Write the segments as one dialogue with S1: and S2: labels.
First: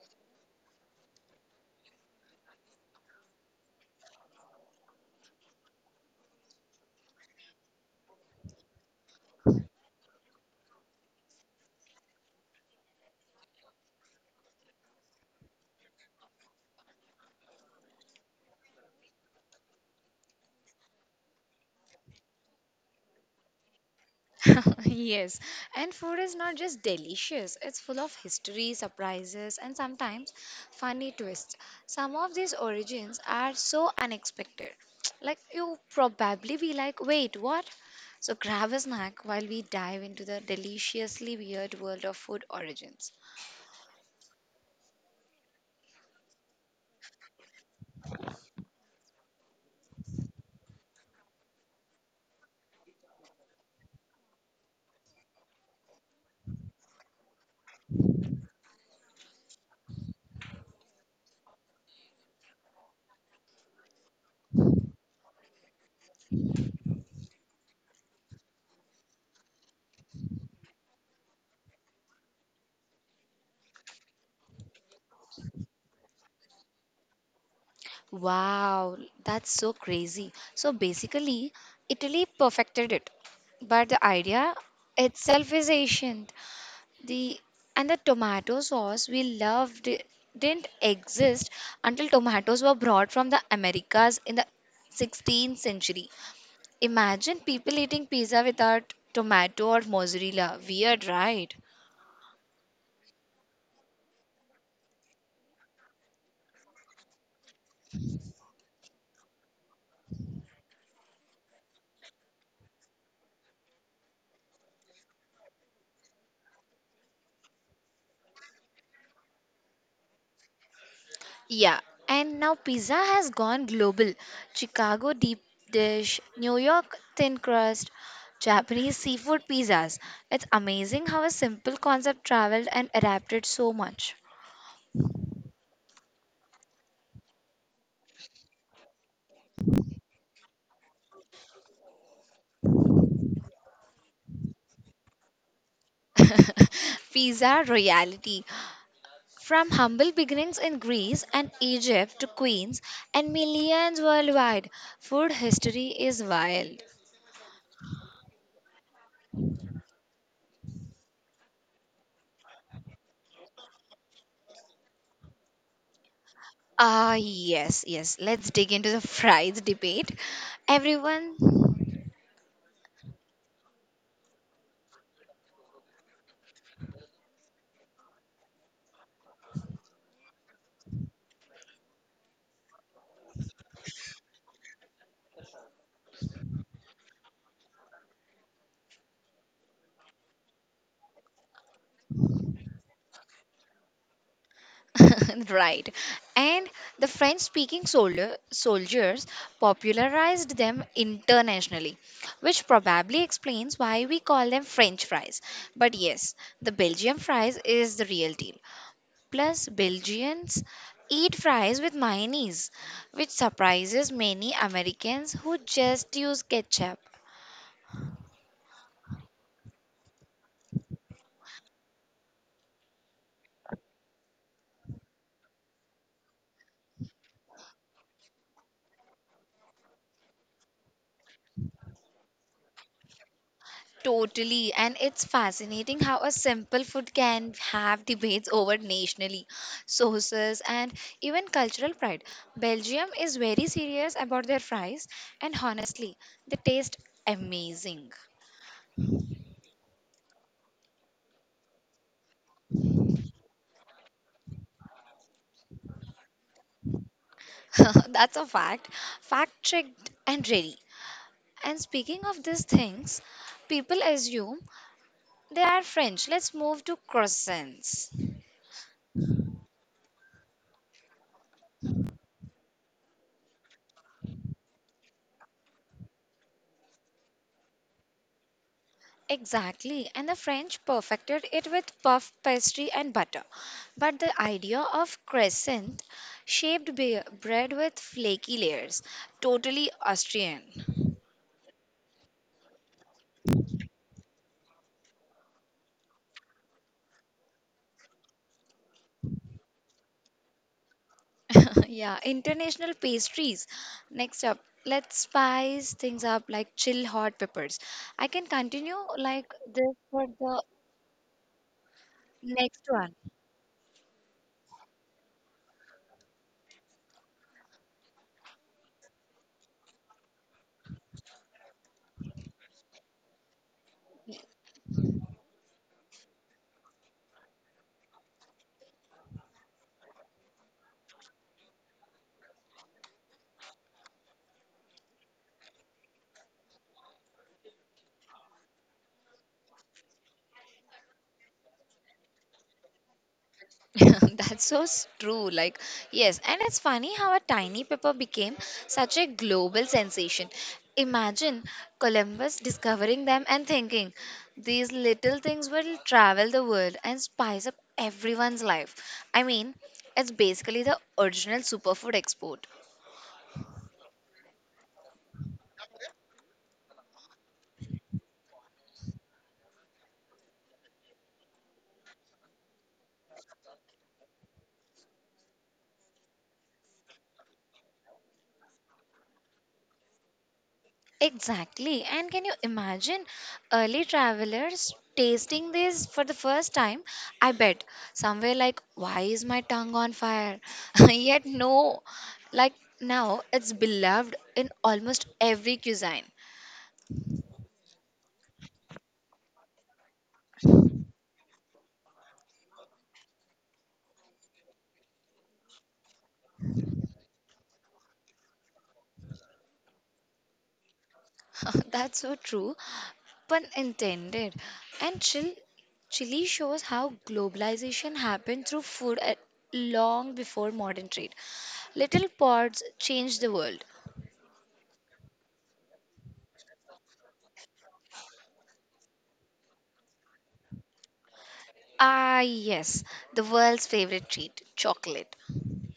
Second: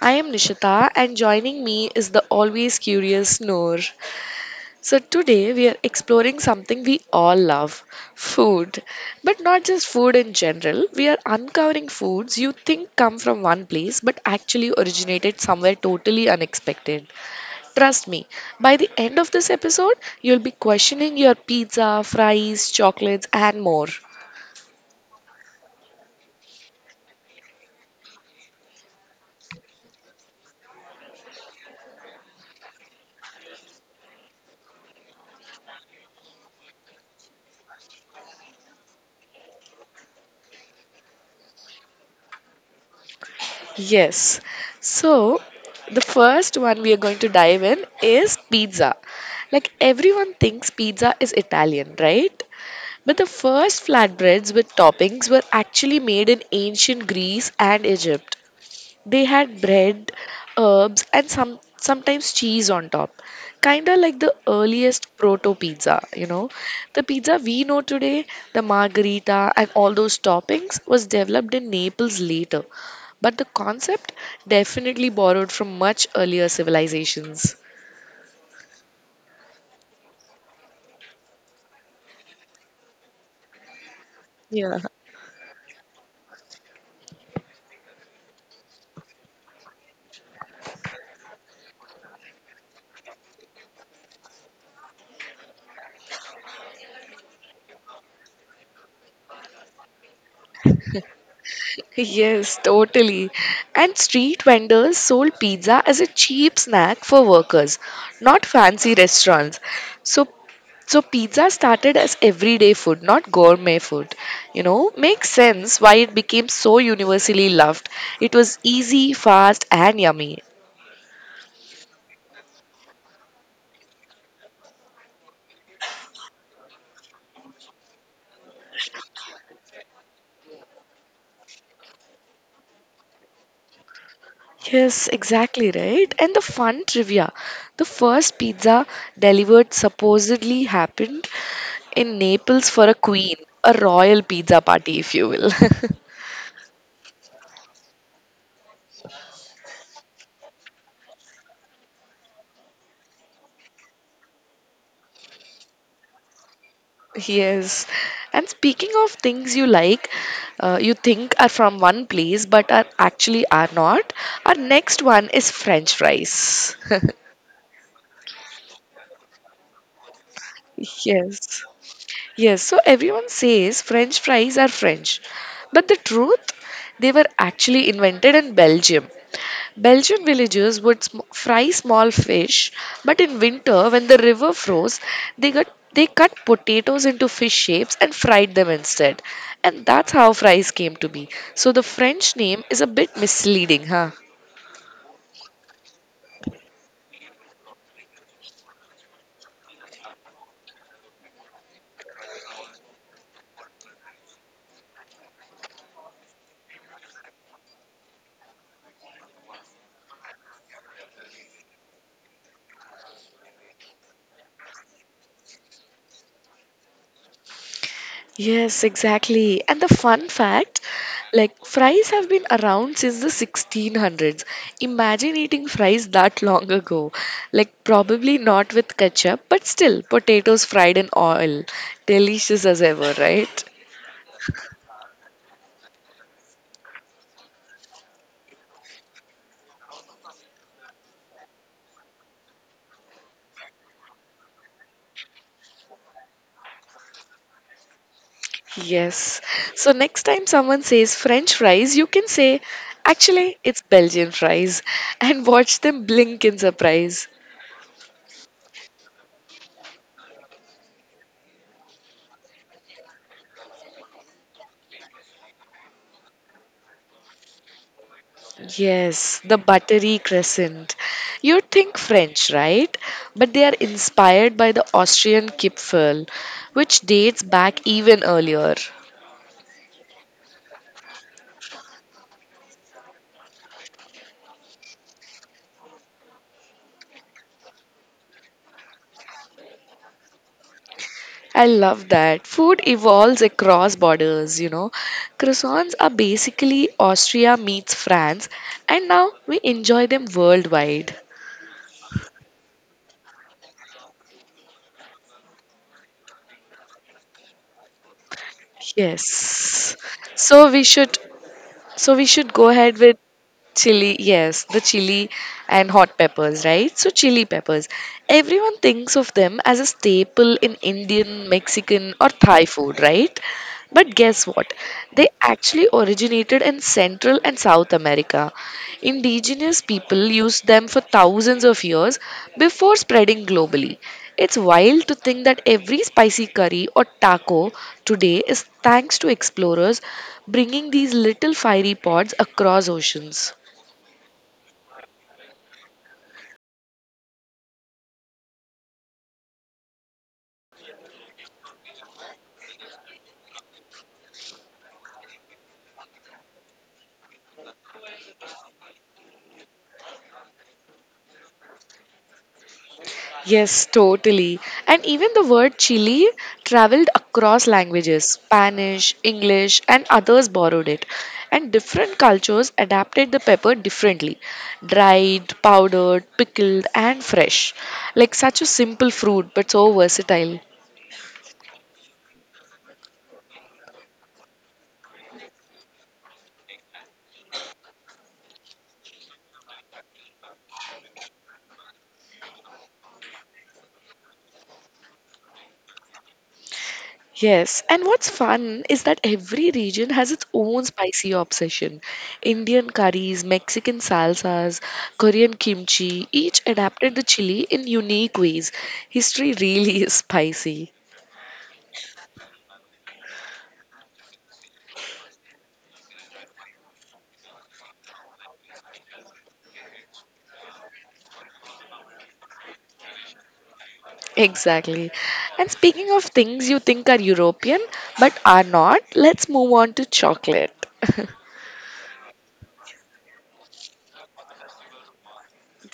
S1: I am Nishita and joining me is the always curious Noor. So today we are exploring something we all love, food. But not just food in general. We are uncovering foods you think come from one place but actually originated somewhere totally unexpected. Trust me, by the end of this episode, you'll be questioning your pizza, fries, chocolates and more.
S2: Yes, and food is not just delicious, it's full of history, surprises, and sometimes funny twists. Some of these origins are so unexpected. Like, you probably be like, wait, what? So, grab a snack while we dive into the deliciously weird world of food origins.
S1: Yes. So, the first one we are going to dive in is pizza. Like everyone thinks pizza is Italian, right? But the first flatbreads with toppings were actually made in ancient Greece and Egypt. They had bread, herbs, and sometimes cheese on top, kind of like the earliest proto pizza. You know, the pizza we know today, the margherita and all those toppings, was developed in Naples later, but the concept definitely borrowed from much earlier civilizations.
S2: Wow, that's so crazy. So, basically, Italy perfected it, but the idea
S1: Yeah.
S2: itself is ancient. The and the tomato sauce we loved it didn't exist until tomatoes were brought from the Americas in the 16th century. Imagine people eating pizza without tomato or mozzarella. Weird, right?
S1: Yes, totally. And street vendors sold pizza as a cheap snack for workers, not fancy restaurants. So so pizza started as everyday food, not gourmet food. You know, makes sense why it became so universally loved. It was easy, fast, and yummy.
S2: Yeah, and now pizza has gone global. Chicago deep dish, New York thin crust, Japanese seafood pizzas. It's amazing how a simple concept traveled and adapted so much.
S1: Yes, exactly right. And the fun trivia. The first pizza delivered supposedly happened in Naples for a queen, a royal pizza party, if you will.
S2: Pizza royalty. From humble beginnings in Greece and Egypt to Queens and millions worldwide, food history is wild.
S1: Yes. And speaking of things you like, you think are from one place but are actually are not, our next one is French fries.
S2: Ah, yes, yes. Let's dig into the fries debate. Everyone.
S1: Yes. Yes, so everyone says French fries are French. But the truth, they were actually invented in Belgium. Belgian villagers would fry small fish, but in winter, when the river froze, they got they cut potatoes into fish shapes and fried them instead. And that's how fries came to be. So the French name is a bit misleading, huh?
S2: Right. And the French speaking soldiers popularized them internationally, which probably explains why we call them French fries. But yes, the Belgium fries is the real deal. Plus, Belgians eat fries with mayonnaise, which surprises many Americans who just use ketchup.
S1: Yes, exactly. And the fun fact, like fries have been around since the 1600s. Imagine eating fries that long ago. Like probably not with ketchup, but still potatoes fried in oil. Delicious as ever, right?
S2: Totally, and it's fascinating how a simple food can have debates over nationally, sauces, and even cultural pride. Belgium is very serious about their fries, and honestly, they taste amazing.
S1: Yes. So next time someone says French fries, you can say, actually, it's Belgian fries and watch them blink in surprise.
S2: That's a fact. Fact checked and ready. And speaking of these things, people assume they are French. Let's move to croissants.
S1: Yes, the buttery crescent. You think French, right? But they are inspired by the Austrian Kipferl, which dates back even earlier.
S2: Exactly, and the French perfected it with puff pastry and butter. But the idea of crescent shaped bread with flaky layers, totally Austrian.
S1: I love that. Food evolves across borders, you know. Croissants are basically Austria meets France, and now we enjoy them worldwide.
S2: Yeah, international pastries. Next up, let's spice things up like chill hot peppers. I can continue like this
S1: Yes.
S2: for the
S1: So we should so we should go
S2: next
S1: ahead
S2: one.
S1: with chili, yes, the chili and hot peppers, right? So, chili peppers. Everyone thinks of them as a staple in Indian, Mexican, or Thai food, right? But guess what? They actually originated in Central and South America. Indigenous people used them for thousands of years before spreading globally. It's wild to think that every spicy curry or taco today is thanks to explorers bringing these little fiery pods across oceans.
S2: That's so true. Like, yes, and it's funny how a tiny pepper became such a global sensation. Imagine Columbus discovering them and thinking these little things will travel the world and spice up everyone's life. I mean, it's basically the original superfood export.
S1: Yes, totally. And even the word Chile traveled across languages Spanish, English, and others borrowed it. And different cultures adapted the pepper differently dried, powdered, pickled, and fresh. Like such a simple fruit, but so versatile.
S2: Exactly. And can you imagine early travelers tasting this for the first time? I bet somewhere like, why is my tongue on fire? Yet, no, like now it's beloved in almost every cuisine.
S1: Yes, and what's fun is that every region has its own spicy obsession. Indian curries, Mexican salsas, Korean kimchi, each adapted the chili in unique ways. History really is spicy.
S2: That's so true, pun intended. And Chile shows how globalization happened through food long before modern trade. Little pods changed the world.
S1: Exactly. And speaking of things you think are European but are not, let's move on to chocolate.
S2: Ah, yes, the world's favorite treat, chocolate.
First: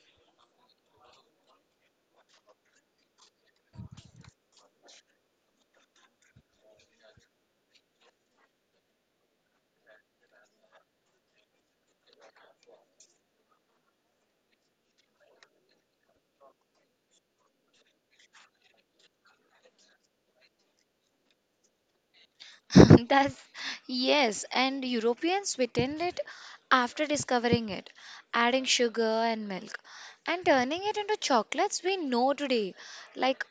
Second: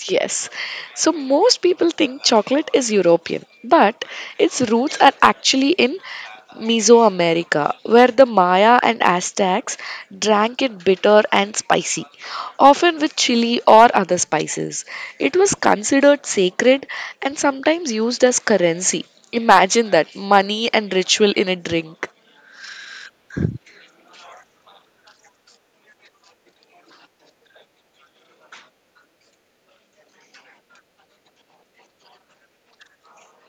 S1: Yes. So most people think chocolate is European, but its roots are actually in Mesoamerica, where the Maya and Aztecs drank it bitter and spicy, often with chili or other spices. It was considered sacred and sometimes used as currency. Imagine that money and ritual in a drink.
S2: That's, yes, and Europeans sweetened it after discovering it, adding sugar and milk and turning it into chocolates we know today. Like,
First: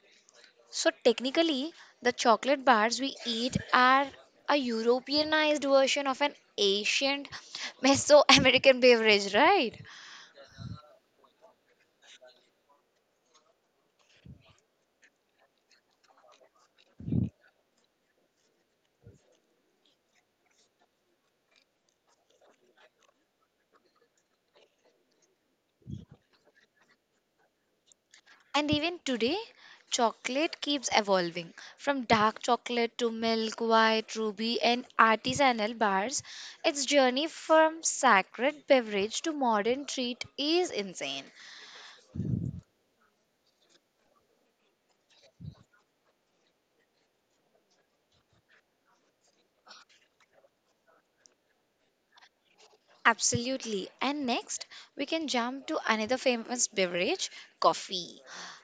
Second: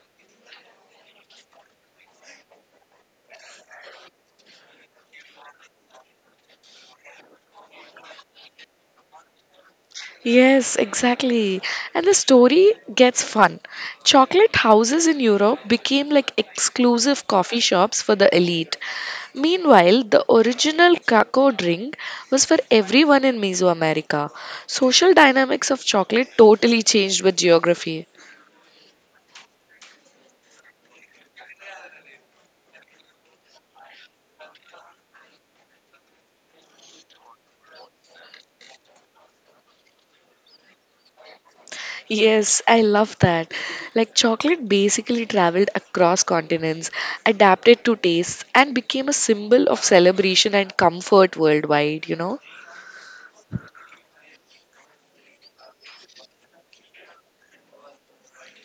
S2: so technically, the chocolate bars we eat are a Europeanized version of an ancient Mesoamerican beverage, right?
S1: Yes, exactly. And the story gets fun. Chocolate houses in Europe became like exclusive coffee shops for the elite. Meanwhile, the original cacao drink was for everyone in Mesoamerica. Social dynamics of chocolate totally changed with geography.
S2: And even today, chocolate keeps evolving from dark chocolate to milk, white, ruby, and artisanal bars. Its journey from sacred beverage to modern treat is insane.
S1: Yes, I love that. Like chocolate basically traveled across continents, adapted to tastes, and became a symbol of celebration and comfort worldwide, you know?
S2: Absolutely. And next, we can jump to another famous beverage, coffee,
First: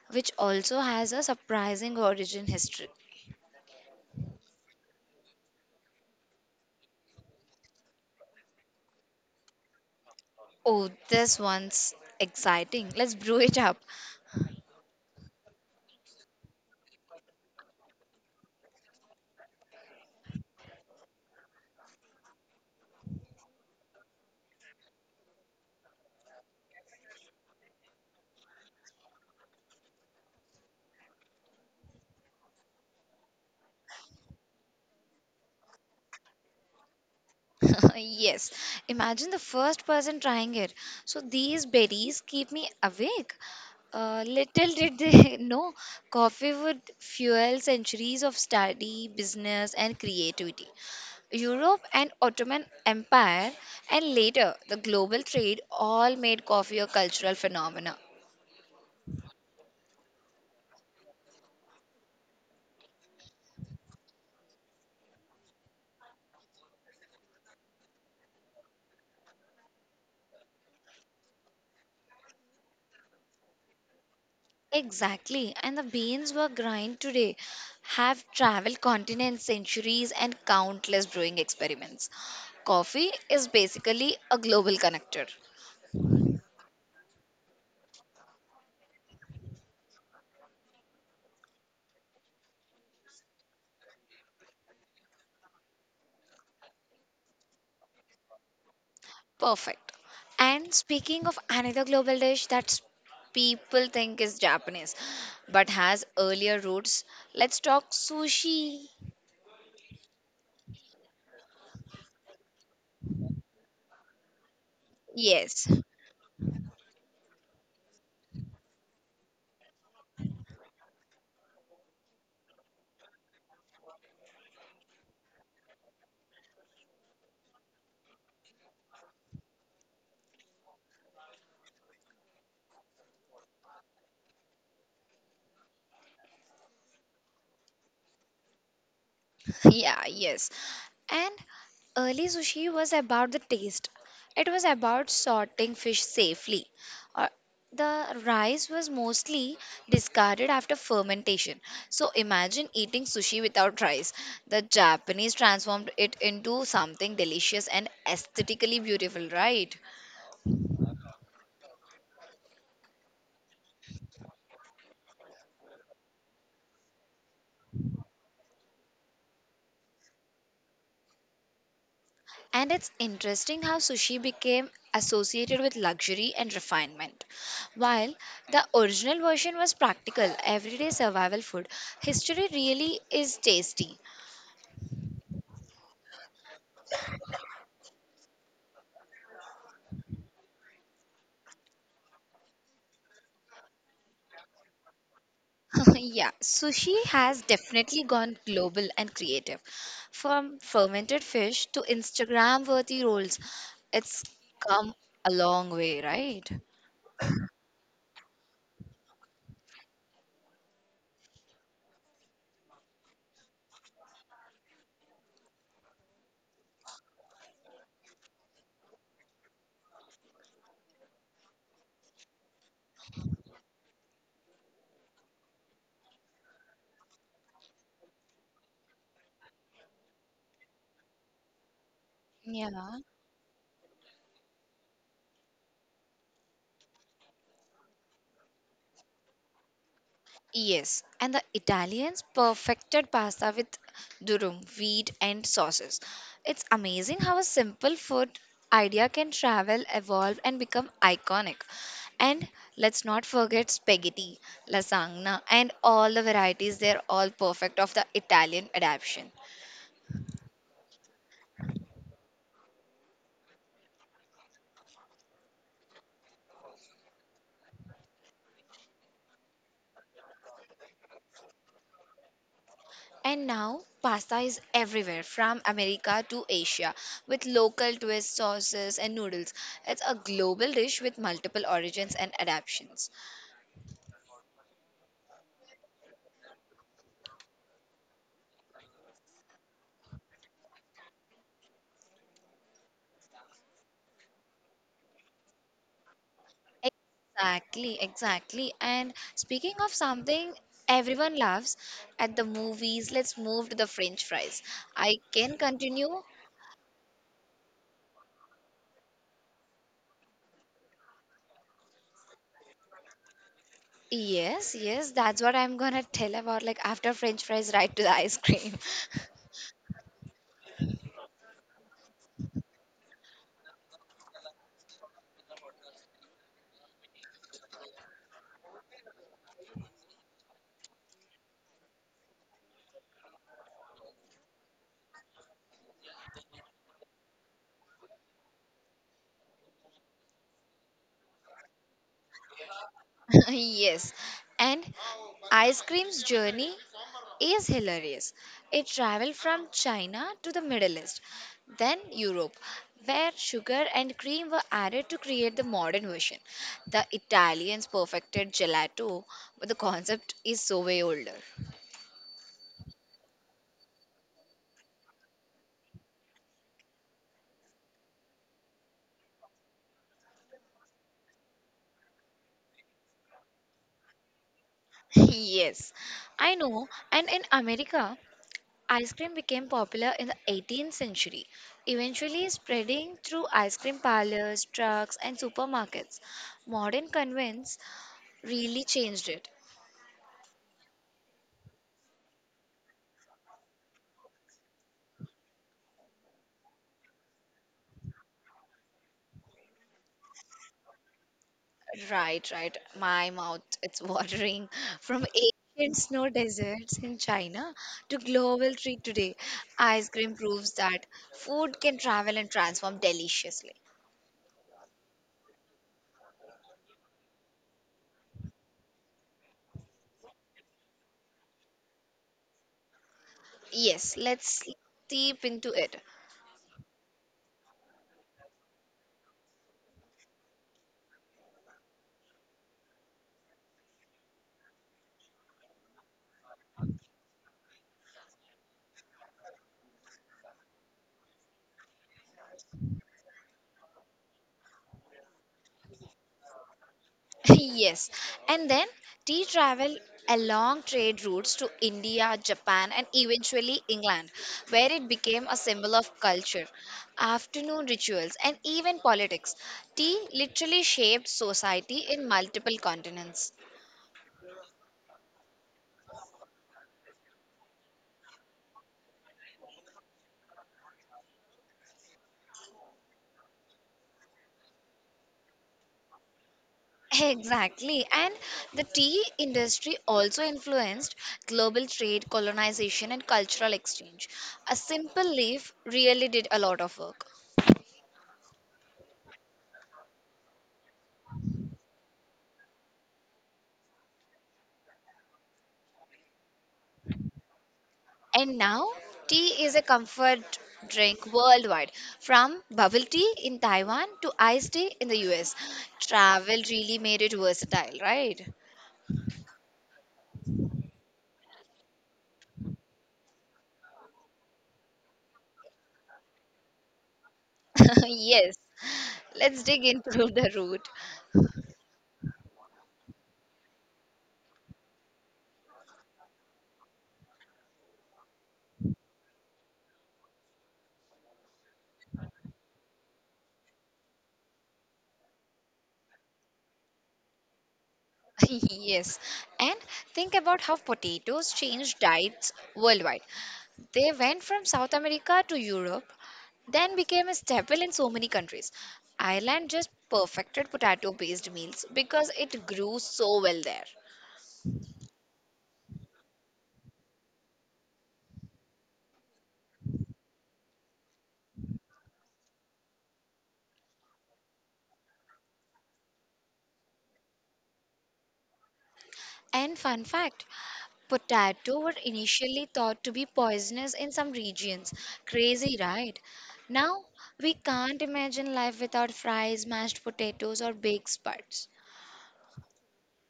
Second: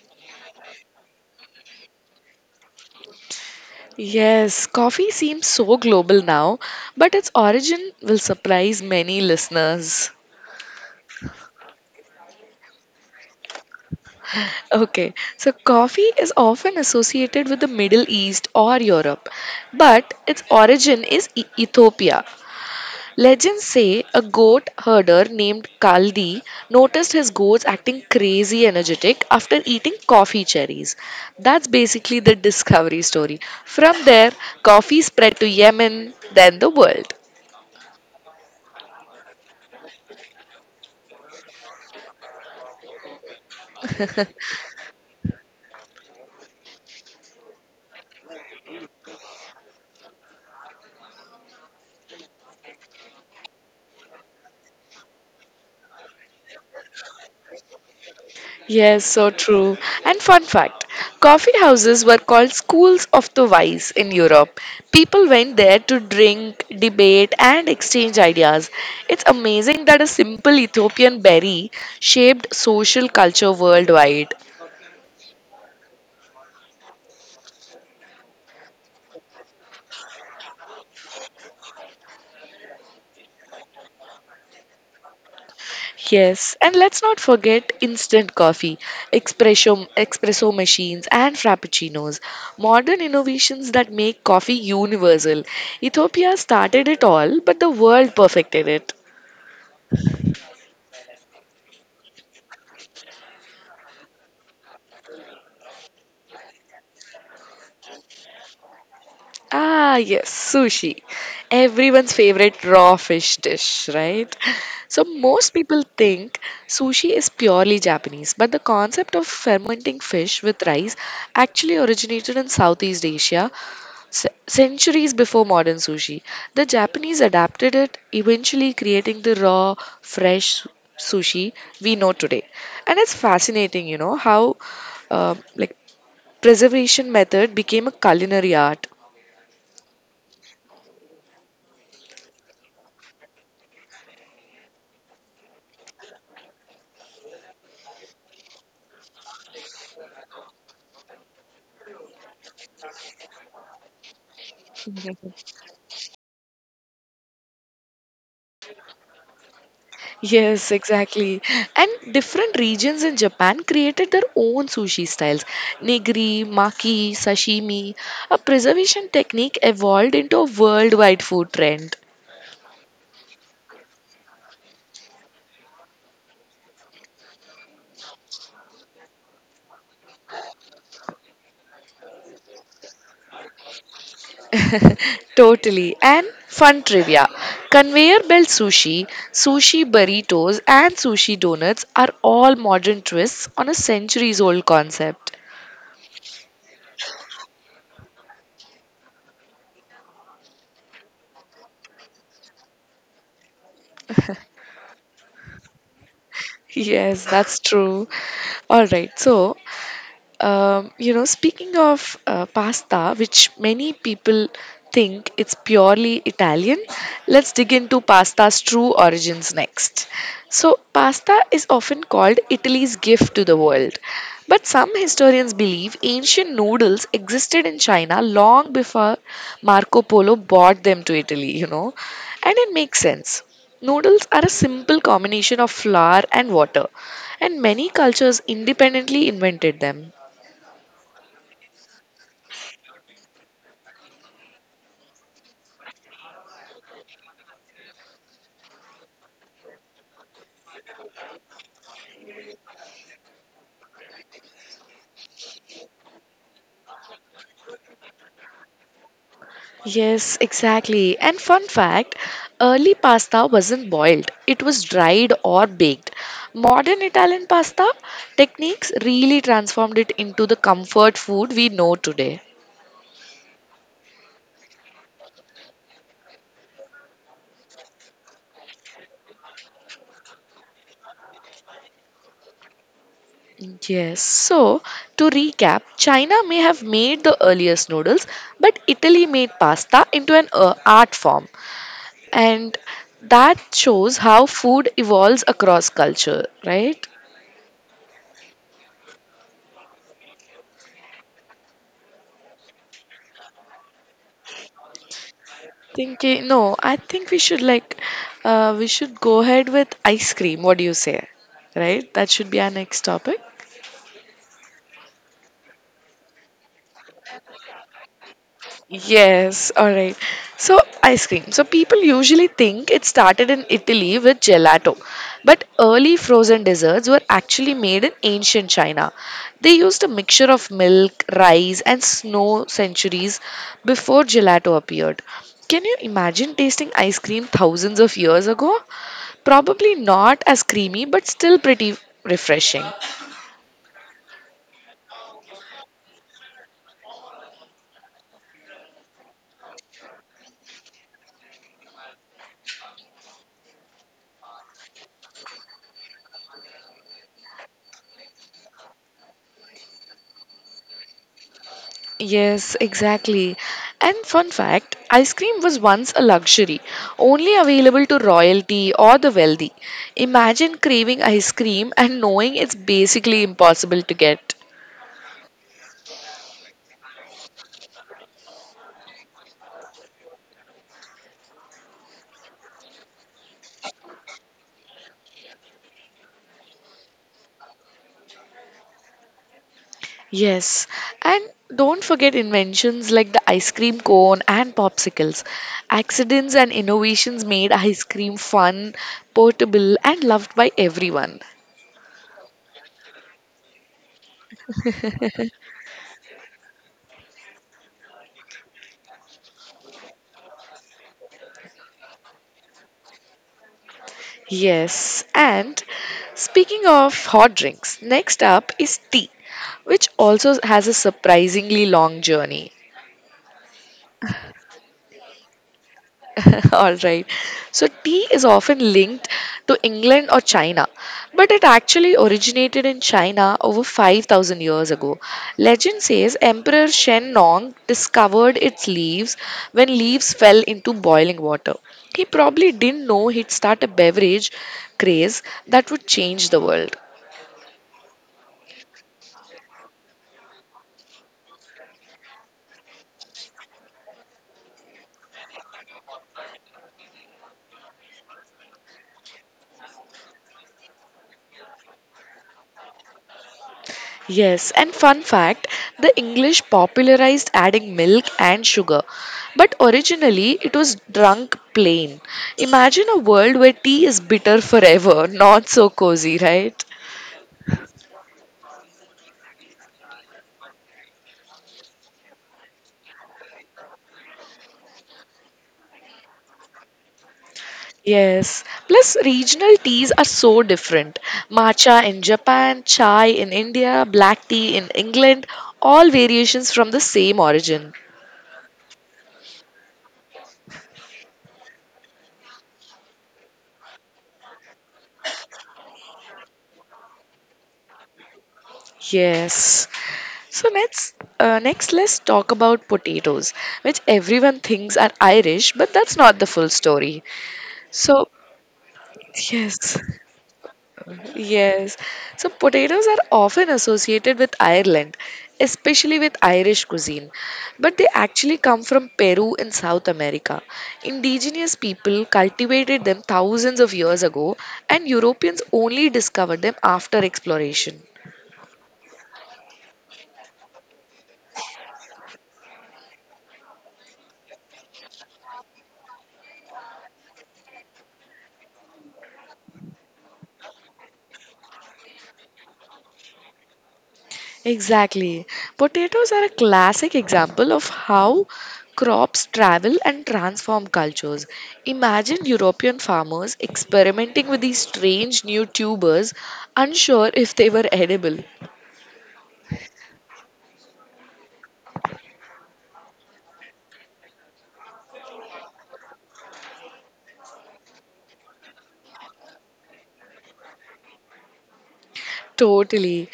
S2: which also has a surprising origin history.
S1: Yes, coffee seems so global now, but its origin will surprise many listeners.
S2: Oh, this one's exciting. Let's brew it up.
S1: Okay, so coffee is often associated with the Middle East or Europe, but its origin is Ethiopia. Legends say a goat herder named Kaldi noticed his goats acting crazy energetic after eating coffee cherries. That's basically the discovery story. From there, coffee spread to Yemen, then the world.
S2: Yes, imagine the first person trying it. So these berries keep me awake. Little did they know coffee would fuel centuries of study, business, and creativity. Europe and Ottoman Empire, and later the global trade, all made coffee a cultural phenomenon.
S1: Yes, so true. And fun fact coffee houses were called schools of the wise in Europe. People went there to drink, debate, and exchange ideas. It's amazing that a simple Ethiopian berry shaped social culture worldwide.
S2: Exactly, and the beans were grind today have traveled continents, centuries, and countless brewing experiments. Coffee is basically a global connector.
S1: Yes, and let's not forget instant coffee, espresso machines, and frappuccinos. Modern innovations that make coffee universal. Ethiopia started it all, but the world perfected it.
S2: Perfect. And speaking of another global dish that people think is Japanese but has earlier roots, let's talk sushi.
S1: Ah, yes, sushi. Everyone's favorite raw fish dish, right? So, most
S2: Yes.
S1: people think sushi is purely Japanese, but the concept of fermenting fish with rice actually originated in Southeast Asia centuries before modern sushi. The Japanese adapted it, eventually creating the raw, fresh sushi we know today. And it's fascinating, you know, how like preservation method became a culinary art.
S2: Yeah, yes. And early sushi was about the taste. It was about sorting fish safely. Uh, the rice was mostly discarded after fermentation. So imagine eating sushi without rice. The Japanese transformed it into something delicious and aesthetically beautiful, right?
S1: Yes, exactly. And different regions in Japan created their own sushi styles. Nigiri, maki, sashimi, a preservation technique evolved into a worldwide food trend.
S2: And it's interesting how sushi became associated with luxury and refinement. While the original version was practical, everyday survival food, history really is tasty.
S1: Totally. And fun trivia. Conveyor belt sushi, sushi burritos, and sushi donuts are all modern twists on a centuries old concept.
S2: Yeah, sushi has definitely gone global and creative. From fermented fish to Instagram worthy rolls, it's come a long way, right?
S1: Yes, that's true. All right. So, you know, speaking of pasta, which many people think it's purely Italian, let's dig into pasta's true origins next. So, pasta is often called Italy's gift to the world. But some historians believe ancient noodles existed in China long before Marco Polo brought them to Italy, you know. And it
S2: Yeah.
S1: makes sense. Noodles are a simple combination of flour and water, and many cultures independently invented them.
S2: Yes, and the Italians perfected pasta with durum, wheat, and sauces. It's amazing how a simple food idea can travel, evolve, and become iconic. And let's not forget spaghetti, lasagna, and all the varieties. They're all perfect of the Italian adaptation.
S1: Yes, exactly. And fun fact early pasta wasn't boiled, it was dried or baked. Modern Italian pasta techniques really transformed it into the comfort food we know today.
S2: And now, pasta is everywhere from America to Asia with local twists, sauces, and noodles. It's a global dish with multiple origins and adaptations.
S1: Yes, so to recap, China may have made the earliest noodles, but Italy made pasta into an art form. And that shows how food evolves across culture, right?
S2: Exactly. And speaking of something everyone loves at the movies, let's move to the French fries. I can continue.
S1: Thinking, no, I think we should go ahead with ice cream. What do you say? Right? That should be our next topic.
S2: Yes, yes, that's what I'm gonna tell about. Like after French fries, right to the ice cream.
S1: Yes, alright. So, ice cream. So, people usually think it started in Italy with gelato, but early frozen desserts were actually made in ancient China. They used a mixture of milk, rice, and snow centuries before gelato appeared. Can you imagine tasting ice cream thousands of years ago? Probably not as creamy, but still pretty refreshing.
S2: Yes, and ice cream's journey is hilarious. It traveled from China to the Middle East, then Europe, where sugar and cream were added to create the modern version. The Italians perfected gelato, but the concept is so way older.
S1: Yes, exactly. And fun fact ice cream was once a luxury, only available to royalty or the wealthy. Imagine craving ice cream and knowing it's basically impossible to get.
S2: Yes, I know. And in America, ice cream became popular in the 18th century, eventually spreading through ice cream parlors, trucks, and supermarkets. Modern convents really changed it.
S1: Yes, and don't forget inventions like the ice cream cone and popsicles. Accidents and innovations made ice cream fun, portable, and loved by everyone.
S2: Right. My mouth, it's watering. From ancient snow deserts in China to global treat today, ice cream proves that food can travel and transform deliciously.
S1: Yes, and speaking of hot drinks, next up is tea, which also has a surprisingly long journey.
S2: Yes, let's deep into it.
S1: All right. So, tea is often linked to England or China, but it actually originated in China over 5,000 years ago. Legend says Emperor Shen Nong discovered its leaves when leaves fell into boiling water. He probably didn't know he'd start a beverage craze that would change the world.
S2: Yes. And then tea travel along trade routes to India, Japan, and eventually England, where it became a symbol of culture, afternoon rituals, and even politics. Tea literally shaped society in multiple continents.
S1: Yes, and fun fact the English popularized adding milk and sugar, but originally it was drunk plain. Imagine a world where tea is bitter forever, not so cozy, right?
S2: Exactly. And the tea industry also influenced global trade, colonization, and cultural exchange. A simple leaf really did a lot of work.
S1: Yes. Plus, regional teas are so different. Matcha in Japan, chai in India, black tea in England, all variations from the same origin.
S2: And now, tea is a comfort drink worldwide. From bubble tea in Taiwan to iced tea in the US. Travel really made it versatile, right?
S1: Yes. So next, next let's talk about potatoes, which everyone thinks are Irish, but that's not the full story. So
S2: Yes. Let's dig
S1: yes,
S2: into the root.
S1: yes. So potatoes are often associated with Ireland, especially with Irish cuisine, but they actually come from Peru in South America. Indigenous people cultivated them thousands of years ago, and Europeans only discovered them after exploration.
S2: Yes. And think about how potatoes changed diets worldwide. They went from South America to Europe, then became a staple in so many countries. Ireland just perfected potato based meals because it grew so well there.
S1: Exactly. Potatoes are a classic example of how crops travel and transform cultures. Imagine European farmers experimenting with these strange new tubers, unsure if they were edible.
S2: And fun fact, potato were initially thought to be poisonous in some regions. Crazy, right? Now, we can't imagine life without fries, mashed potatoes, or baked spuds.
S1: Totally.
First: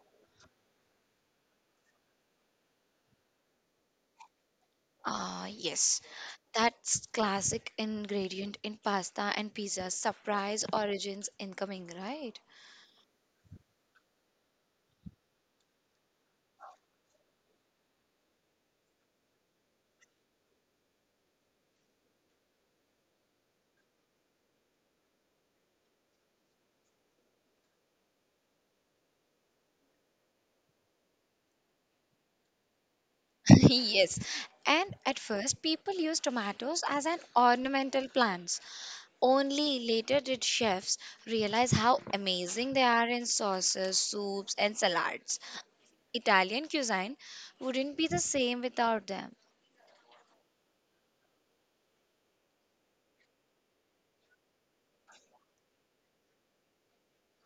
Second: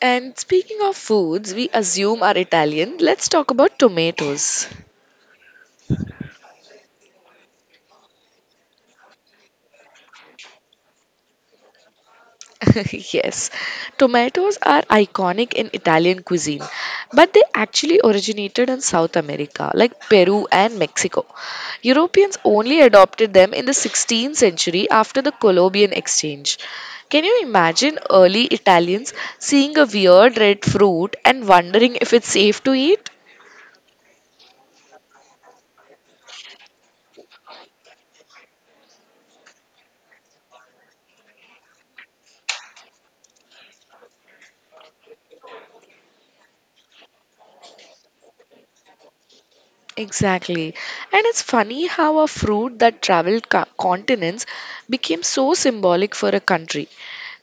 S1: And speaking of foods we assume are Italian, let's talk about tomatoes.
S2: Ah, yes. That's classic ingredient in pasta and pizza. Surprise origins incoming, right?
S1: Yes, tomatoes are iconic in Italian cuisine, but they actually originated in South America, like Peru and Mexico. Europeans only adopted them in the 16th century after the Columbian exchange. Can you imagine early Italians seeing a weird red fruit and wondering if it's safe to eat?
S2: Yes. And at first, people used tomatoes as an ornamental plants. Only later did chefs realize how amazing they are in sauces, soups, and salads. Italian cuisine wouldn't be the same without them.
S1: Exactly. And it's funny how a fruit that traveled continents became so symbolic for a country.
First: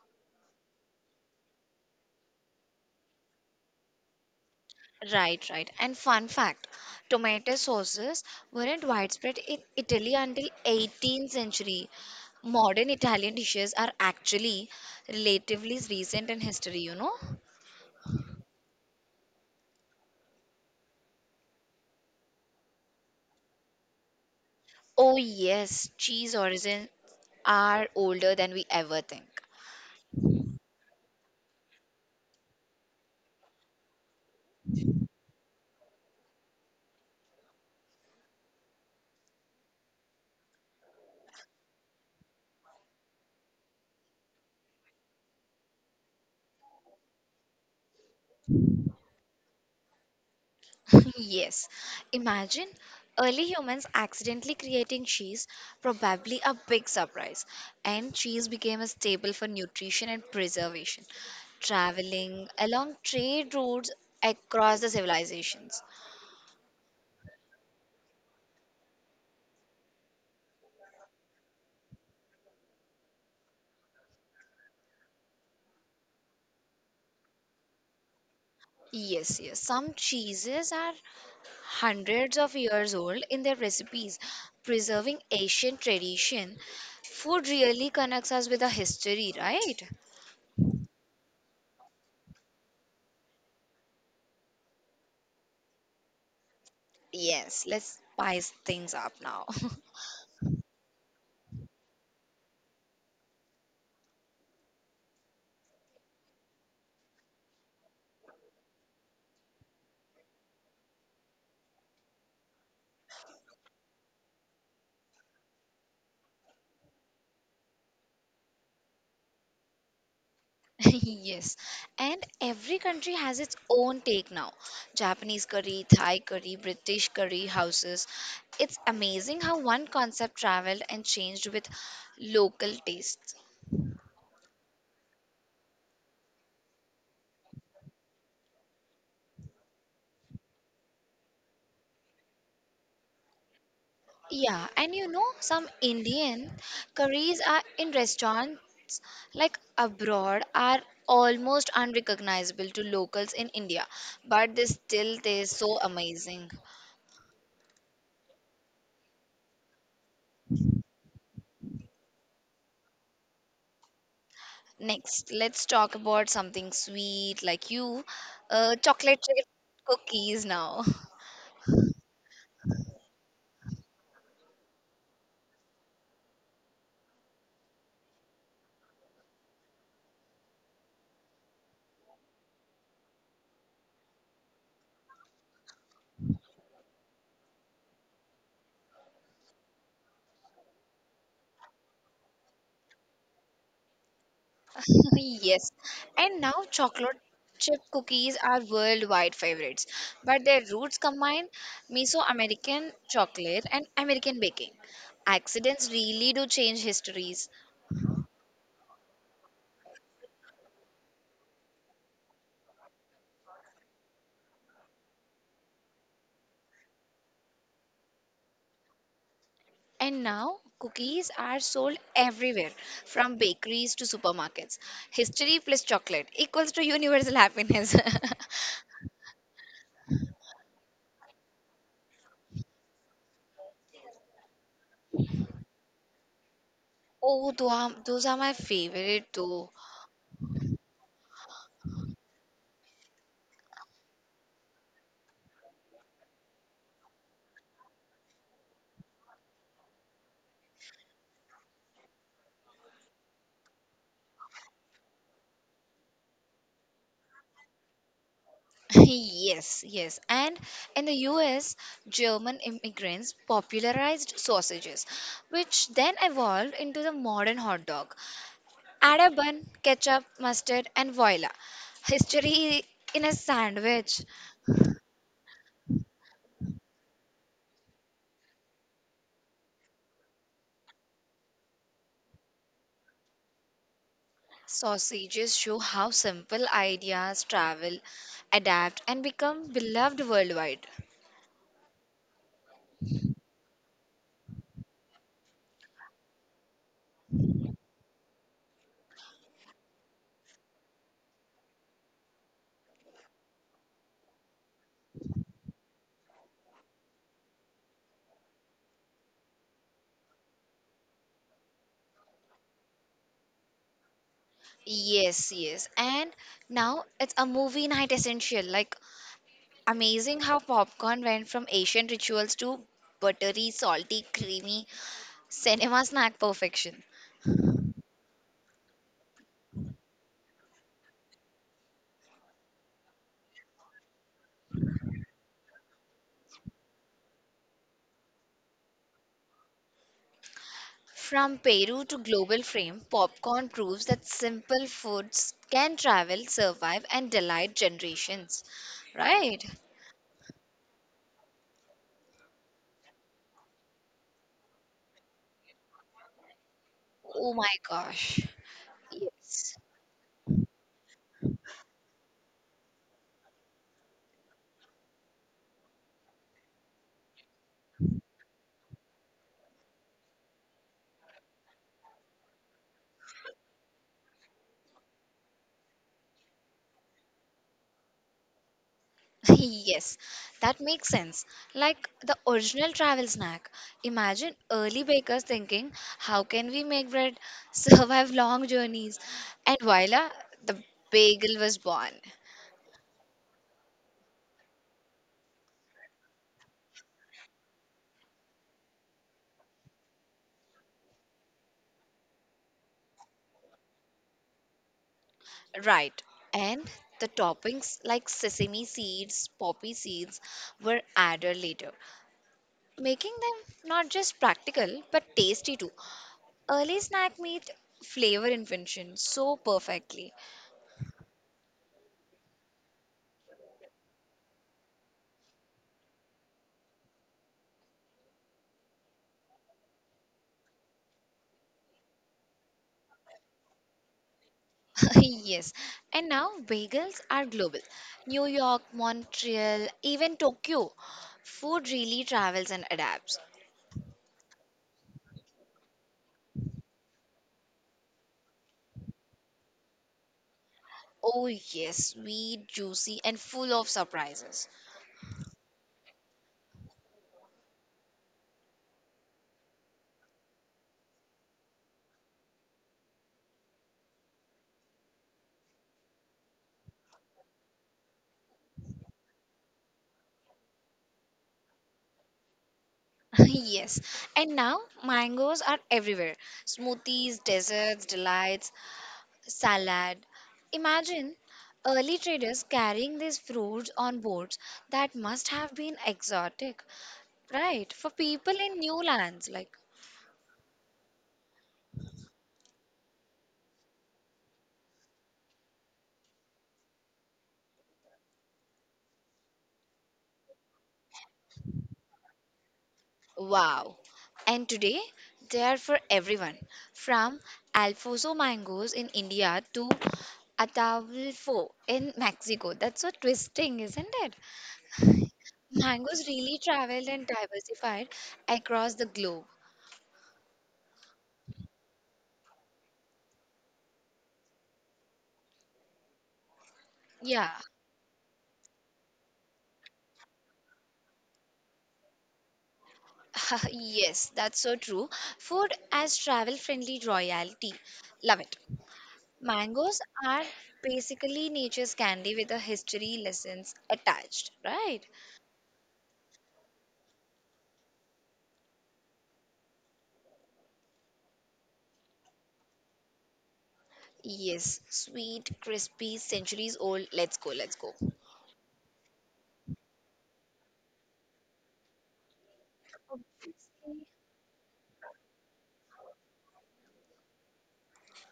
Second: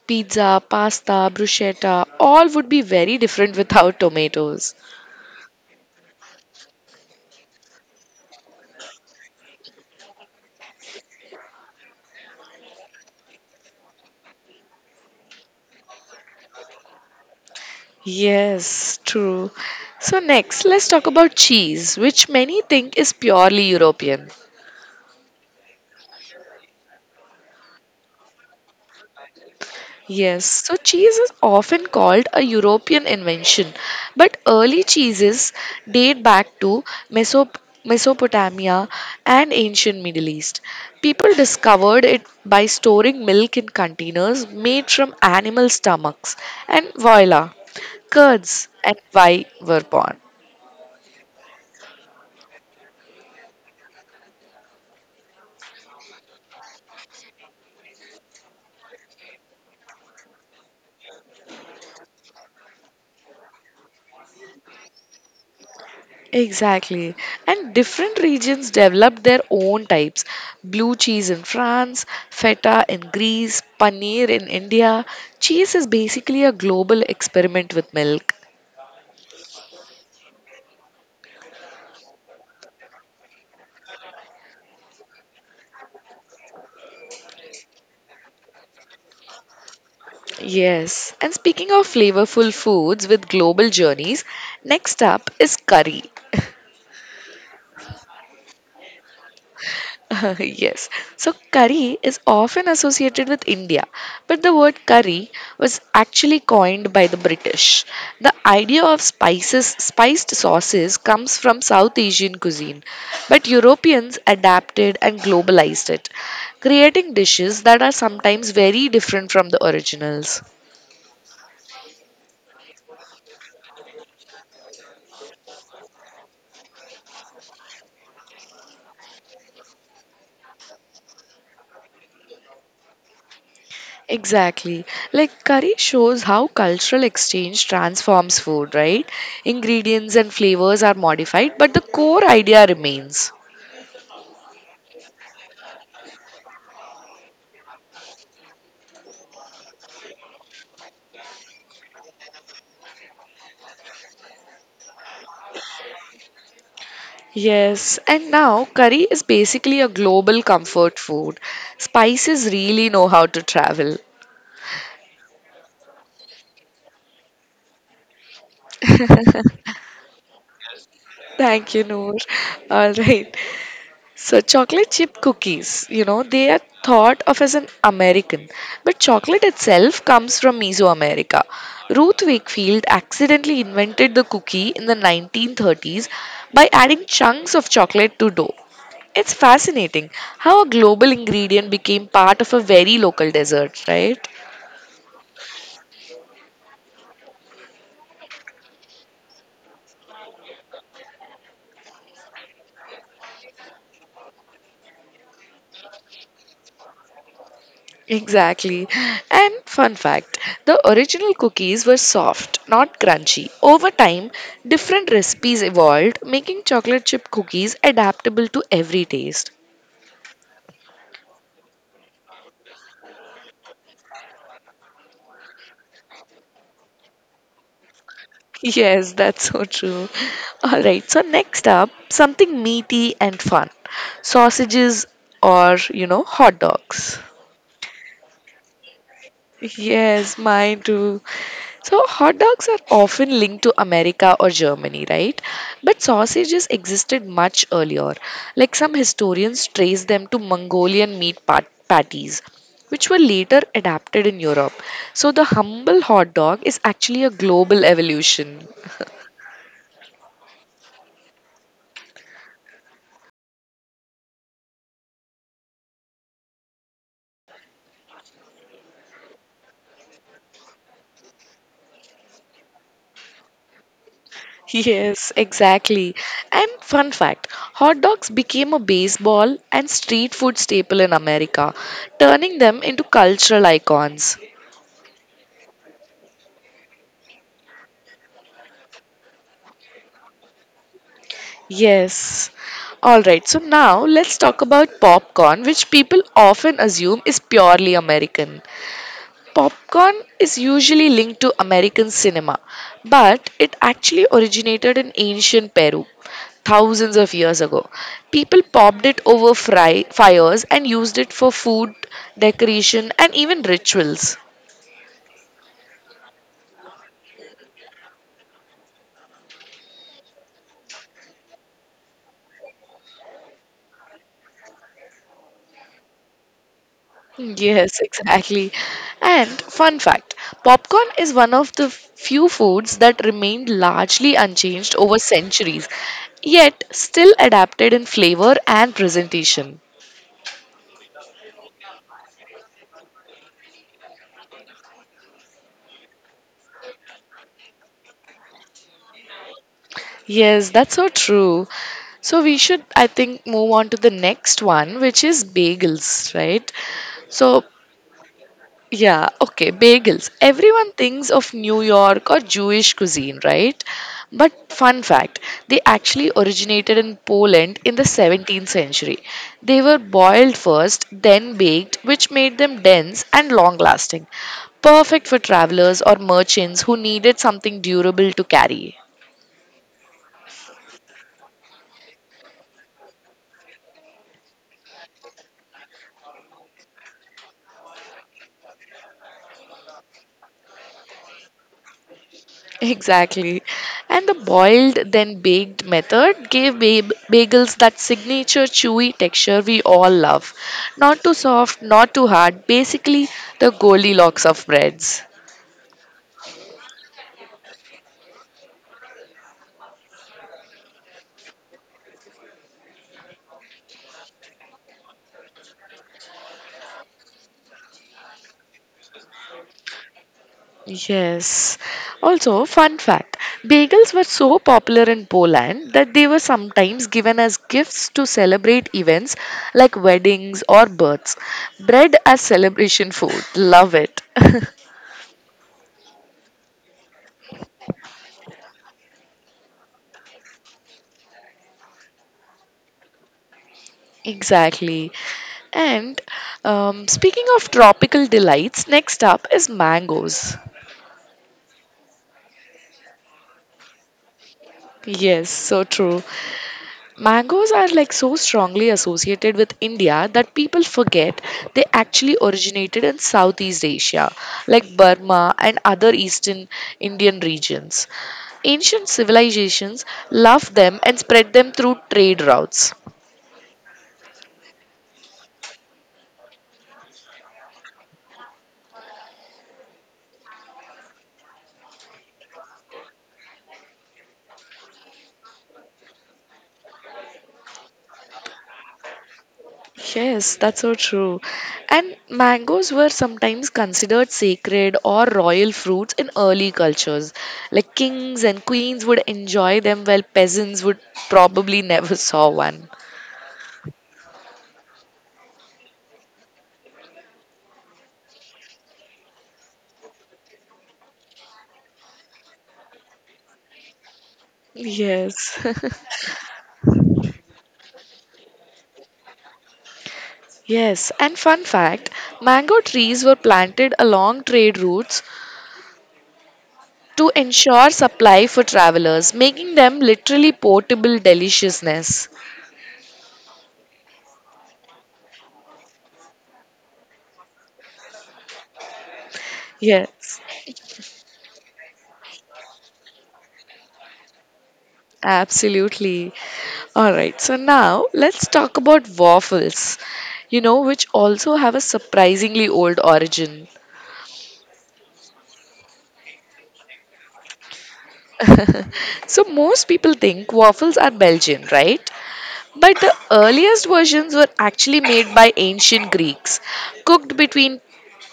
S1: Pizza, pasta, bruschetta, all would be very different without tomatoes.
S2: Right. And fun fact, tomato sauces weren't widespread in Italy until 18th century. Modern Italian dishes are actually relatively recent in history, you know?
S1: Yes, true. So, next, let's talk about cheese, which many think is purely European.
S2: Oh yes, cheese origins are older than we ever think.
S1: Yes, so cheese is often called a European invention, but early cheeses date back to Mesop- Mesopotamia and ancient Middle East. People discovered it by storing milk in containers made from animal stomachs, and voila, curds and why were born.
S2: Yes. Imagine early humans accidentally creating cheese, probably a big surprise. And cheese became a staple for nutrition and preservation, traveling along trade routes across the civilizations.
S1: Exactly. And different regions develop their own types. Blue cheese in France, feta in Greece, paneer in India. Cheese is basically a global experiment with milk.
S2: Yes. Some cheeses are hundreds of years old in their recipes, preserving ancient tradition. Food really connects us with the history, right?
S1: Yes. And speaking of flavorful foods with global journeys, next up is curry.
S2: Yes, let's spice things up now.
S1: Yes. So curry is often associated with India, but the word curry was actually coined by the British. The idea of spices, spiced sauces comes from South Asian cuisine, but Europeans adapted and globalized it, creating dishes that are sometimes very different from the originals.
S2: Yes, and every country has its own take now. Japanese curry, Thai curry, British curry houses. It's amazing how one concept traveled and changed with local tastes.
S1: Exactly. Like curry shows how cultural exchange transforms food, right? Ingredients and flavors are modified, but the core idea remains.
S2: Yeah, and you know, some Indian curries are in restaurants like abroad are almost unrecognizable to locals in India, but they still taste so amazing.
S1: Yes, and now curry is basically a global comfort food. Spices really know how to travel.
S2: Next, let's talk about something sweet like you, chocolate chip cookies now.
S1: Thank you, Noor. All right. So chocolate chip cookies, they are thought of as an American, but chocolate itself comes from Mesoamerica. Ruth Wakefield accidentally invented the cookie in the 1930s by adding chunks of chocolate to dough. It's fascinating how a global ingredient became part of a very local dessert, right?
S2: Yes, and now chocolate chip cookies are worldwide favorites, but their roots combine Mesoamerican chocolate and American baking. Accidents really do change histories.
S1: Exactly. And fun fact, the original cookies were soft, not crunchy. Over time, different recipes evolved, making chocolate chip cookies adaptable to every taste.
S2: And now, cookies are sold everywhere, from bakeries to supermarkets. History plus chocolate equals to universal happiness.
S1: Yes, that's so true. Alright, so next up, something meaty and fun, sausages or, hot dogs.
S2: Oh, those are my favorite too.
S1: Yes, mine too. So, hot dogs are often linked to America or Germany, right? But sausages existed much earlier. Like some historians trace them to Mongolian meat patties, which were later adapted in Europe. So, the humble hot dog is actually a global evolution.
S2: Yes. And in the US, German immigrants popularized sausages, which then evolved into the modern hot dog. Add a bun, ketchup, mustard, and voila. History in a sandwich.
S1: Yes, exactly. And fun fact, hot dogs became a baseball and street food staple in America, turning them into cultural icons.
S2: Sausages show how simple ideas travel, adapt, and become beloved worldwide.
S1: Yes. All right. So now let's talk about popcorn, which people often assume is purely American. Popcorn is usually linked to American cinema, but it actually originated in ancient Peru thousands of years ago. People popped it over fires and used it for food, decoration, and even rituals.
S2: Yes. And now it's a movie night essential. Like, amazing how popcorn went from ancient rituals to buttery, salty, creamy cinema snack perfection.
S1: Yes, exactly. And fun fact, popcorn is one of the few foods that remained largely unchanged over centuries, yet still adapted in flavor and presentation.
S2: From Peru to global fame, popcorn proves that simple foods can travel, survive, and delight generations. Right?
S1: Yes, that's so true. So we should, I think, move on to the next one, which is bagels, right?
S2: Oh
S1: So
S2: my gosh.
S1: yeah, okay,
S2: Yes.
S1: bagels. Everyone thinks of New York or Jewish cuisine, right? But fun fact, they actually originated in Poland in the 17th century. They were boiled first, then baked, which made them dense and long lasting. Perfect for travelers or merchants who needed something durable to carry.
S2: Yes, that makes sense. Like the original travel snack. Imagine early bakers thinking, how can we make bread survive long journeys? And voila, the bagel was born.
S1: Exactly. And the boiled then baked method gave bagels that signature chewy texture we all love. Not too soft, not too hard, basically the Goldilocks of breads.
S2: Right. And the toppings like sesame seeds, poppy seeds were added later, making them not just practical but tasty too. Early snack meat flavor invention so perfectly.
S1: Yes. Also, fun fact, bagels were so popular in Poland that they were sometimes given as gifts to celebrate events like weddings or births. Bread as celebration food. Love it.
S2: Yes, and now bagels are global. New York, Montreal, even Tokyo. Food really travels and adapts.
S1: Exactly. And speaking of tropical delights, next up is mangoes.
S2: Oh, yes, sweet, juicy, and full of surprises.
S1: Yes, so true. Mangoes are like so strongly associated with India that people forget they actually originated in Southeast Asia, like Burma and other Eastern Indian regions. Ancient civilizations loved them and spread them through trade routes.
S2: Yes, and now mangoes are everywhere smoothies, desserts, delights, salad. Imagine early traders carrying these fruits on boats that must have been exotic, right? For people in new lands, like.
S1: Yes, that's so true. And mangoes were sometimes considered sacred or royal fruits in early cultures. Like kings and queens would enjoy them while peasants would probably never saw one.
S2: Wow. And today they are for everyone from Alfonso mangoes in India to Ataulfo in Mexico. That's so twisting, isn't it?
S1: Yes.
S2: Mangoes really traveled and diversified across the globe.
S1: Yes, and fun fact, mango trees were planted along trade routes to
S2: Yeah.
S1: ensure supply for travelers, making them literally portable deliciousness.
S2: Yes, that's so true. Food as travel friendly royalty. Love it. Mangoes
S1: Yes.
S2: are basically nature's candy with a history lessons attached, right?
S1: Absolutely. All right. So now let's talk about waffles, which also have a surprisingly old origin.
S2: Yes, sweet, crispy, centuries old. Let's go.
S1: So most people think waffles are Belgian, right? But the earliest versions were actually made by ancient Greeks, cooked between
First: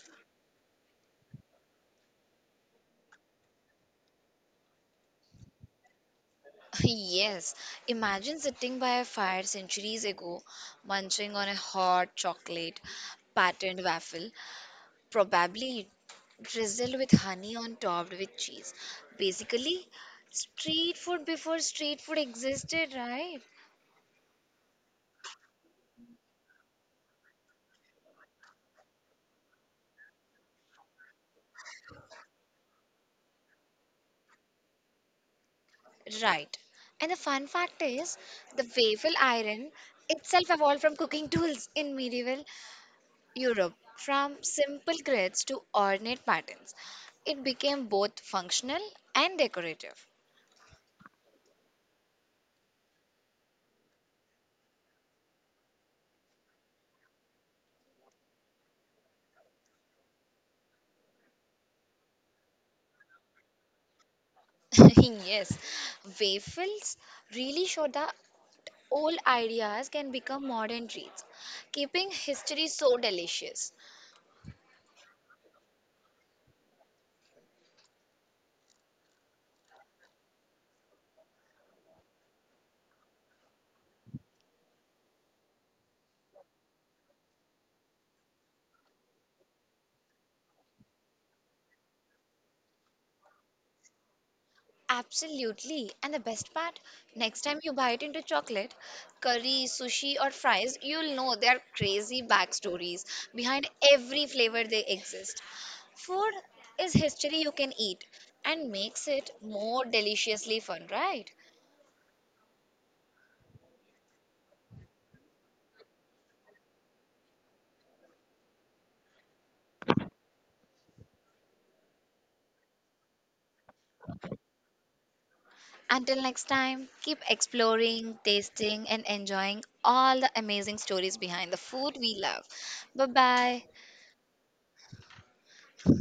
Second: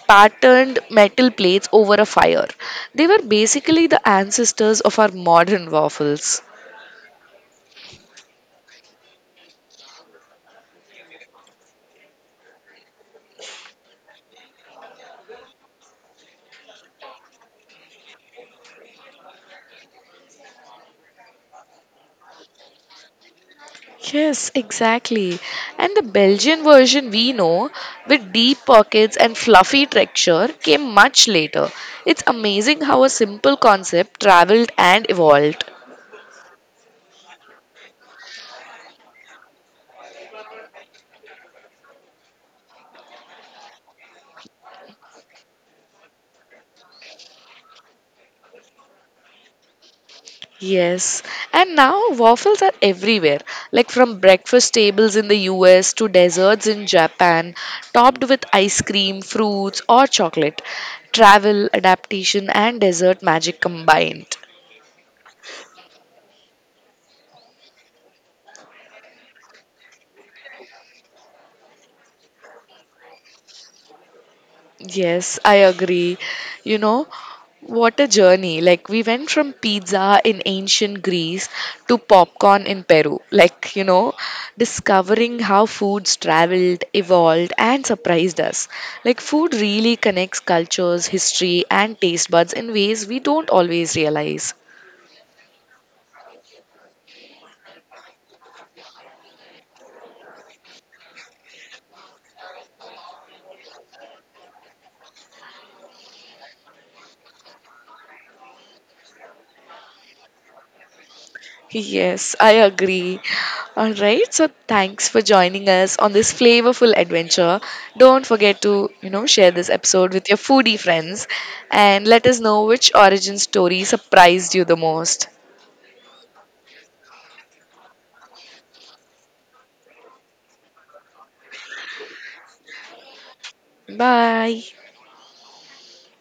S1: patterned metal plates over a fire. They were basically the ancestors of our modern waffles.
S2: Yes, imagine sitting by a fire centuries ago, munching on a hot chocolate patterned waffle, probably drizzled with honey on topped with cheese. Basically, street food before street food existed, right?
S1: Yes, exactly. And the Belgian version we know, with deep pockets and fluffy texture, came much later. It's amazing how a simple concept traveled and evolved.
S2: Right. And the fun fact is, the waffle iron itself evolved from cooking tools in medieval Europe, from simple grids to ornate patterns, it became both functional and decorative.
S1: Yes, and now waffles are everywhere, like from breakfast tables in the US to desserts in Japan, topped with ice cream, fruits, or chocolate. Travel, adaptation, and dessert magic combined.
S2: Yes, waffles really show that old ideas can become modern treats, keeping history so delicious.
S1: Yes, I agree. You know, what a journey. Like, we went from pizza in ancient Greece to popcorn in Peru. Like, discovering how foods traveled, evolved, and surprised us. Like, food really connects cultures, history, and taste buds in ways we don't always realize.
S2: Absolutely. And the best part, next time you bite into chocolate, curry, sushi, or fries, you'll know there are crazy backstories behind every flavor they exist. Food is history you can eat and makes it more deliciously fun, right?
S1: Yes, I agree. All right, so thanks for joining us on this flavorful adventure. Don't forget to, share this episode with your foodie friends and let us know which origin story surprised you the most.
S2: Until next time, keep exploring, tasting, and enjoying all the amazing stories behind the food we love. Bye bye.
S1: Bye.